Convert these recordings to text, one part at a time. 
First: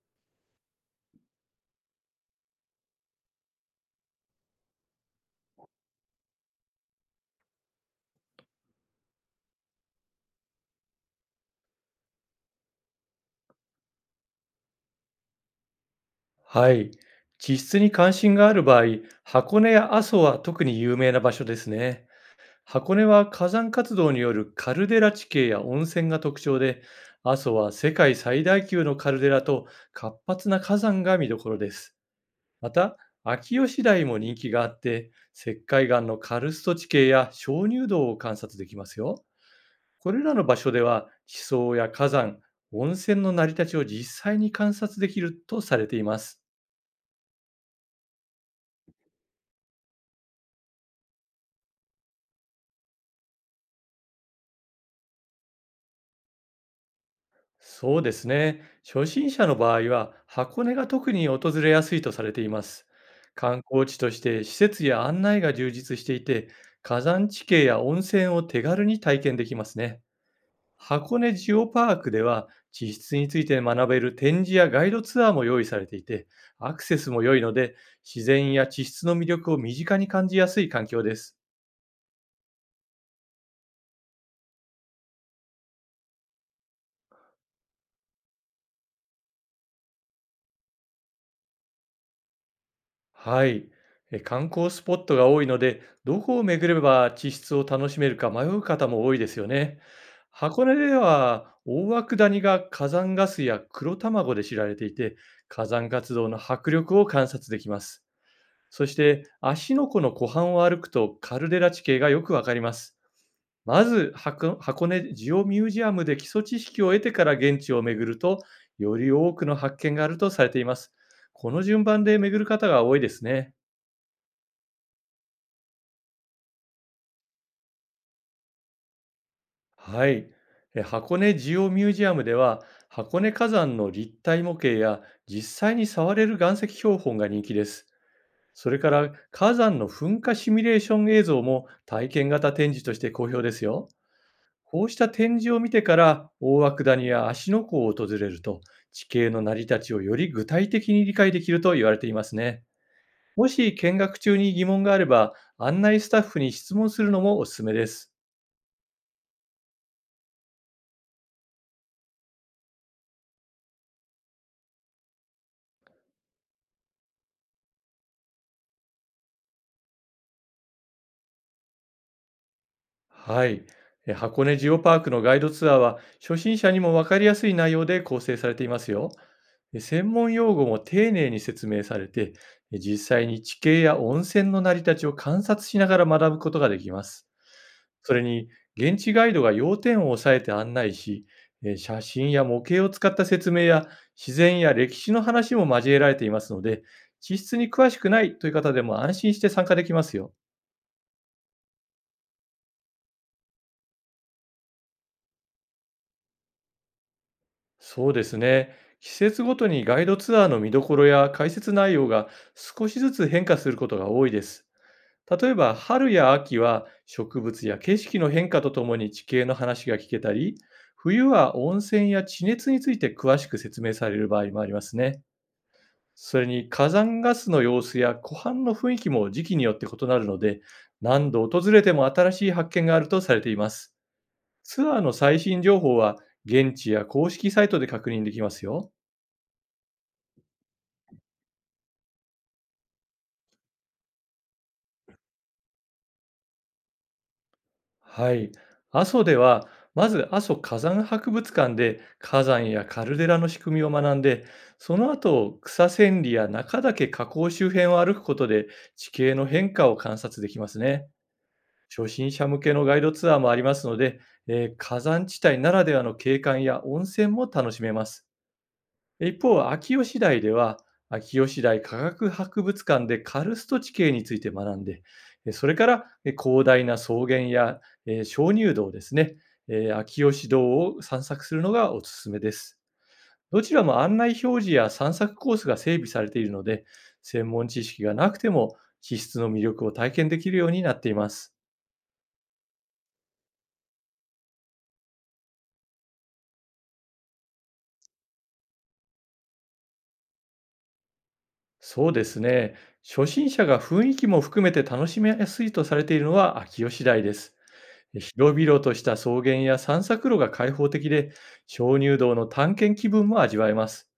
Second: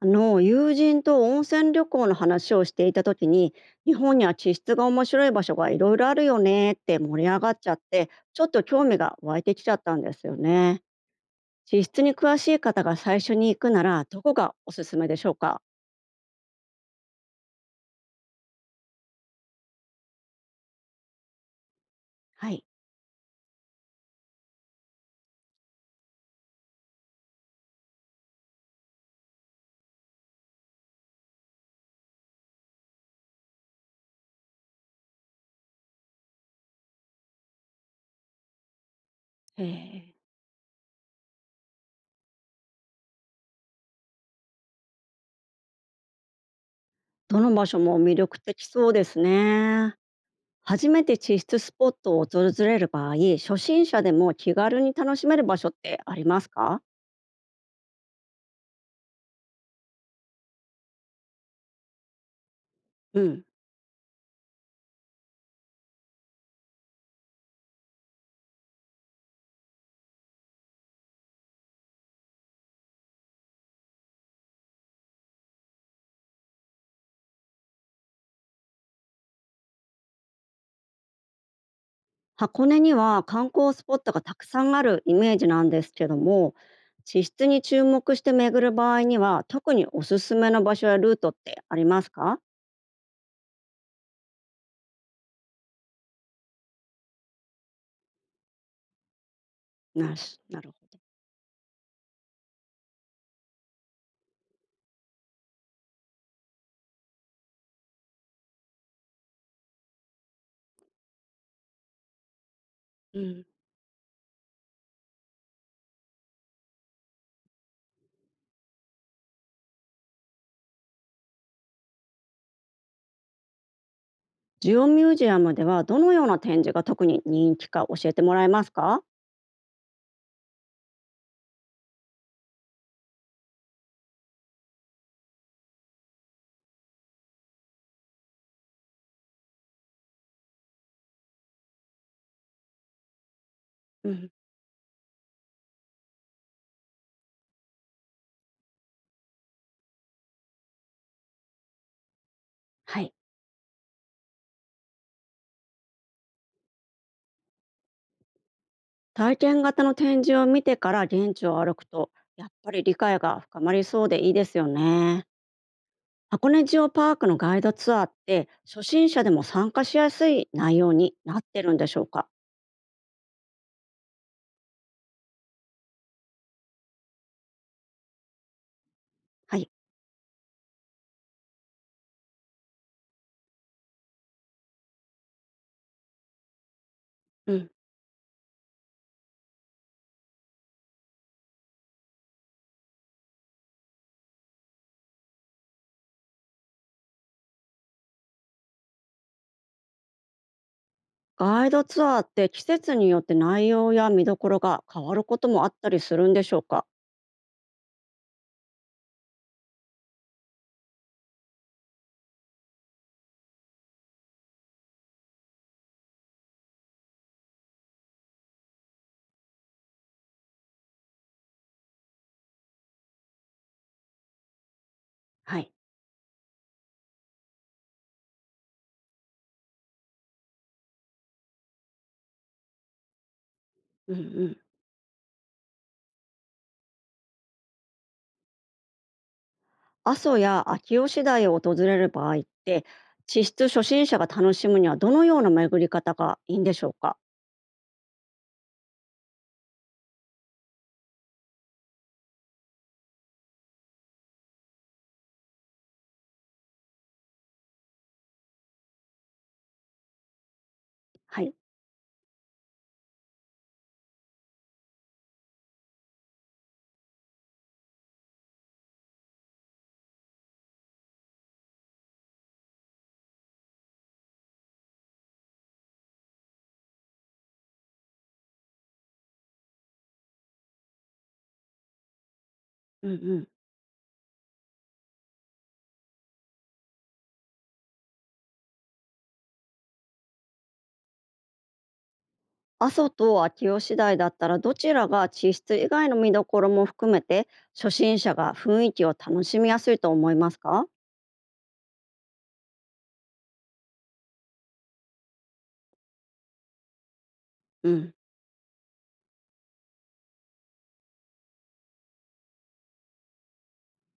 あの友人と温泉旅行の話をしていた時に、日本には地質が面白い場所がいろいろあるよねって盛り上がっちゃって、ちょっと興味が湧いてきちゃったんですよね。地質に詳しい方が最初に行くならどこがおすすめでしょうか？はい。地質に関心がある場合、箱根や阿蘇は特に有名な場所ですね。はい。箱根は火山活動によるカルデラ地形や温泉が特徴で、阿蘇は世界最大級のカルデラと活発な火山が見どころです。また、秋吉台も人気があって、石灰岩のカルスト地形や鍾乳洞を観察できますよ。えこーれらの場所では、地層や火山、温泉の成り立ちを実際に観察できるとされています。どの場所も魅力的そうですね。初めて地質スポットを訪れる場合、初心者でも気軽に楽しめる場所ってありますか？そうですね。初心者の場合は、箱根が特に訪れやすいとされています。うん。観光地として施設や案内が充実していて、火山地形や温泉を手軽に体験できますね。箱根ジオパークでは、地質について学べる展示やガイドツアーも用意されていて、アクセスも良いので、自然や地質の魅力を身近に感じやすい環境です。箱根には観光スポットがたくさんあるイメージなんですけども、地質に注目して巡る場合には特におすすめの場所やルートってありますか？はい。観光スポットが多いので、どこを巡れば地質を楽しめるか迷う方も多いですよね。な箱る根ほでど。は大涌谷が火山ガスや黒卵で知られていて、火山活動の迫力を観察できます。そして芦ノ湖の湖畔を歩くとカルデラ地形がよくわかります。うん、まず箱根ジオミュージアムで基礎知識を得てから現地を巡ると、より多くの発見があるとされています。この順番で巡る方が多いですね。ジオミュージアムではどのような展示が特に人気か教えてもらえますか？はい。箱根ジオミュージアムでは、箱根火山の立体模型や実際に触れる岩石標本が人気です。それから火山の噴火シミュレーション映像も体験型展示として好評ですよ。うん、こうした展示を見てから、大涌谷や芦ノ湖を訪れると、地形の成り立ちをより具体的に理解できると言われていますね。はい。もし見学中に疑問があれば、案内スタッフに質問するのもおすすめです。体験型の展示を見てから現地を歩くと、やっぱり理解が深まりそうでいいですよね。箱根ジオパークのガイドツアーって初心者でも参加しやすい内容になってるんでしょうか？はい。箱根ジオパークのガイドツアーは、初心者にも分かりやすい内容で構成されていますよ。はい。専門用語も丁寧に説明されて、実際に地形や温泉の成り立ちを観察しながら学ぶことができます。うん。それに、現地ガイドが要点を押さえて案内し、写真や模型を使った説明や自然や歴史の話も交えられていますので、地質に詳しくないという方でも安心して参加できますよ。ガイドツアーって季節によって内容や見どころが変わることもあったりするんでしょうか？そうですね。季節ごとにガイドツアーの見どころや解説内容が少しずつ変化することが多いです。例えば春や秋は植物や景色の変化とともに地形の話が聞けたり、冬は温泉や地熱について詳しく説明される場合もありますね。はい。それに火山ガスの様子や湖畔の雰囲気も時期によって異なるので、何度訪れても新しい発見があるとされています。うんうん。ツアーの最新情報は現地や公式サイトで確認できますよ。阿蘇や秋吉台を訪れる場合って、地質初心者が楽しむにはどのような巡り方がいいんでしょうか？はい。阿蘇では、まず阿蘇火山博物館で火山やカルデラの仕組みを学んで、その後、草千里や中岳河口周辺を歩くことで地形の変化を観察できますね。はい。初心者向けのガイドツアーもありますので、火山地帯ならではの景観や温泉も楽しめます。一方、秋吉台では、秋吉台科学博物館でカルスト地形について学んで、それから広大な草原や、鍾乳洞ですね、秋吉洞を散策するのがおすすめです。うんうん。どちらも案内表示や散策コースが整備されているので、専門知識がなくても地質の魅力を体験できるようになっています。阿蘇と秋吉台だったらどちらが地質以外の見どころも含めて初心者が雰囲気を楽しみやすいと思いますか？そうですね。初心者が雰囲気も含めて楽しみやすいとされているのは秋吉台です。うん。広々とした草原や散策路が開放的で、鍾乳洞の探検気分も味わえます。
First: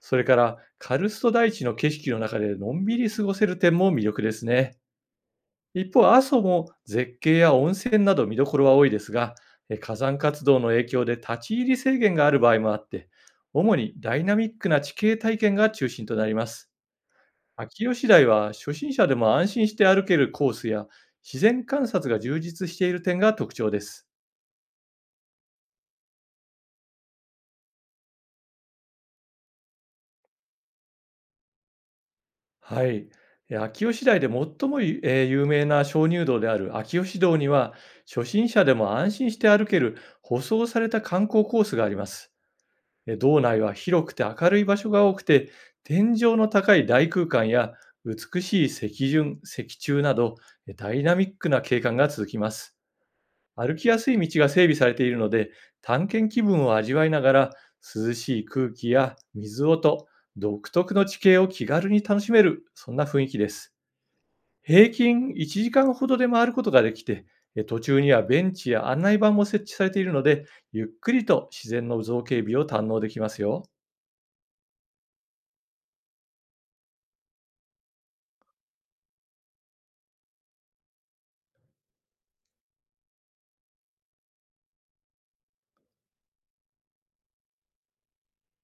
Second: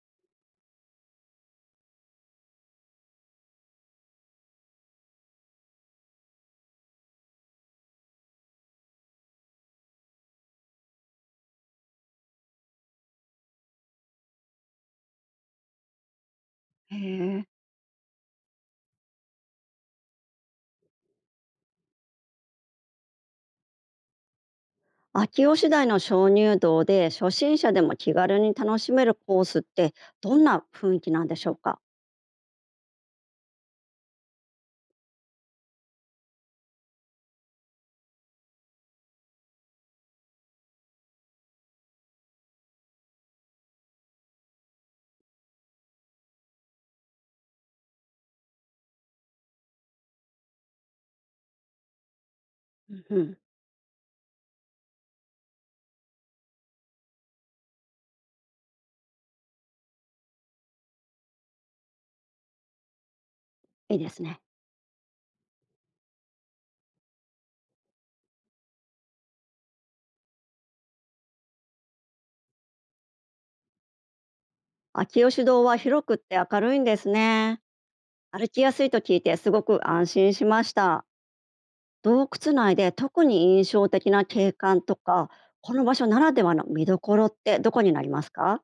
それから、カルスト大地の景色の中でのんびり過ごせる点も魅力ですね。一方、阿蘇も絶景や温泉など見どころは多いですが、火山活動の影響で立ち入り制限がある場合もあって、主にダイナミックな地形体験が中心となります。へえ、秋吉台は初心者でも安心して歩けるコースや自然観察が充実している点が特徴です。秋吉台の鍾乳洞で初心者でも気軽に楽しめるコースってどんな雰囲気なんでしょうか？はい。いや、秋吉台で最もゆえー有名な鍾乳洞である秋吉洞には、初心者でも安心して歩ける舗装された観光コースがあります。洞内は広くて明るい場所が多くて、天井の高い大空間や美しい石順、石柱など、ダイナミックな景観が続きます。うんうん、歩きやすい道が整備されているので、探検気分を味わいながら、涼しい空気や水音、独特の地形を気軽に楽しめる、そんな雰囲気です。いいですね。平均1時間ほどで回ることができて、途中にはベンチや案内板も設置されているので、ゆっくりと自然の造形美を堪能できますよ。秋吉洞は広くって明るいんですね。歩きやすいと聞いてすごく安心しました。洞窟内で特に印象的な景観とか、この場所ならではの見どころってどこになりますか？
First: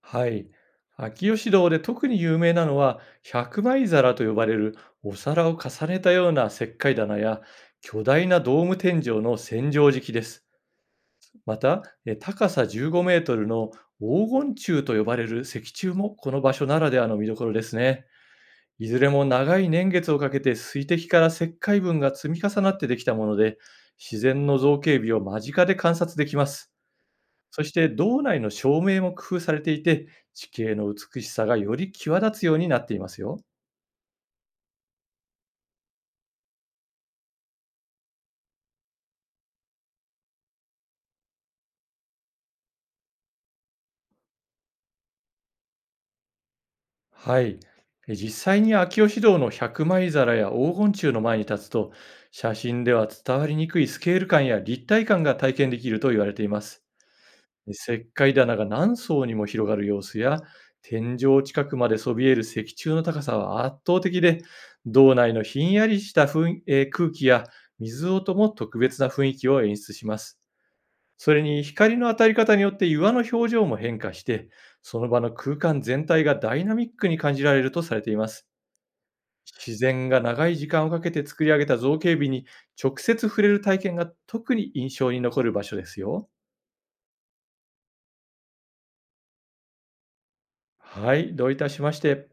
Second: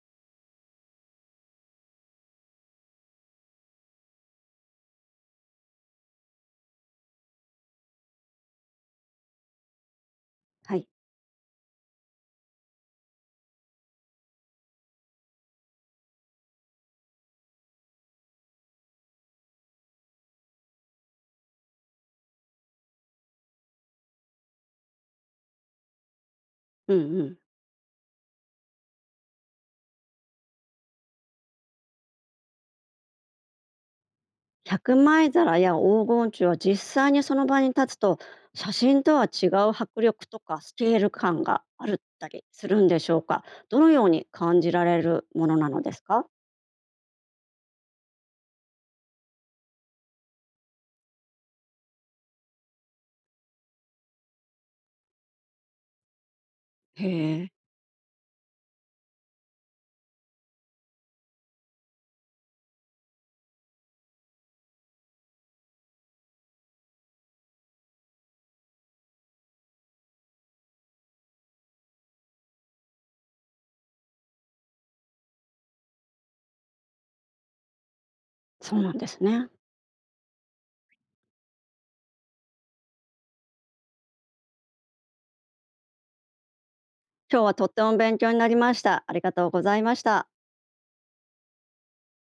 はい。秋吉堂で特に有名なのは、百枚皿と呼ばれるお皿を重ねたような石灰棚や、巨大なドーム天井の千畳敷です。はい。また、高さ15メートルの黄金柱と呼ばれる石柱もこの場所ならではの見どころですね。いずれも長い年月をかけて水滴から石灰分が積み重なってできたもので、自然の造形美を間近で観察できます。うんうん。そして道内の照明も工夫されていて、地形の美しさがより際立つようになっていますよ。百枚皿や黄金柱は実際にその場に立つと、写真とは違う迫力とかスケール感があるったりするんでしょうか？どのように感じられるものなのですか？はい。実際に秋吉堂の百枚皿や黄金柱の前に立つと、写真では伝わりにくいスケール感や立体感が体験できると言われています。へえ、で石灰棚が何層にも広がる様子や、天井近くまでそびえる石柱の高さは圧倒的で、道内のひんやりした雰囲えー空気や水音も特別な雰囲気を演出します。それに光の当たり方によって岩の表情も変化して、その場の空間全体がダイナミックに感じられるとされています。そうなんですね。自然が長い時間をかけて作り上げた造形美に直接触れる体験が特に印象に残る場所ですよ。今日はとっても勉強になりました。ありがとうございました。はい、どういたしまして。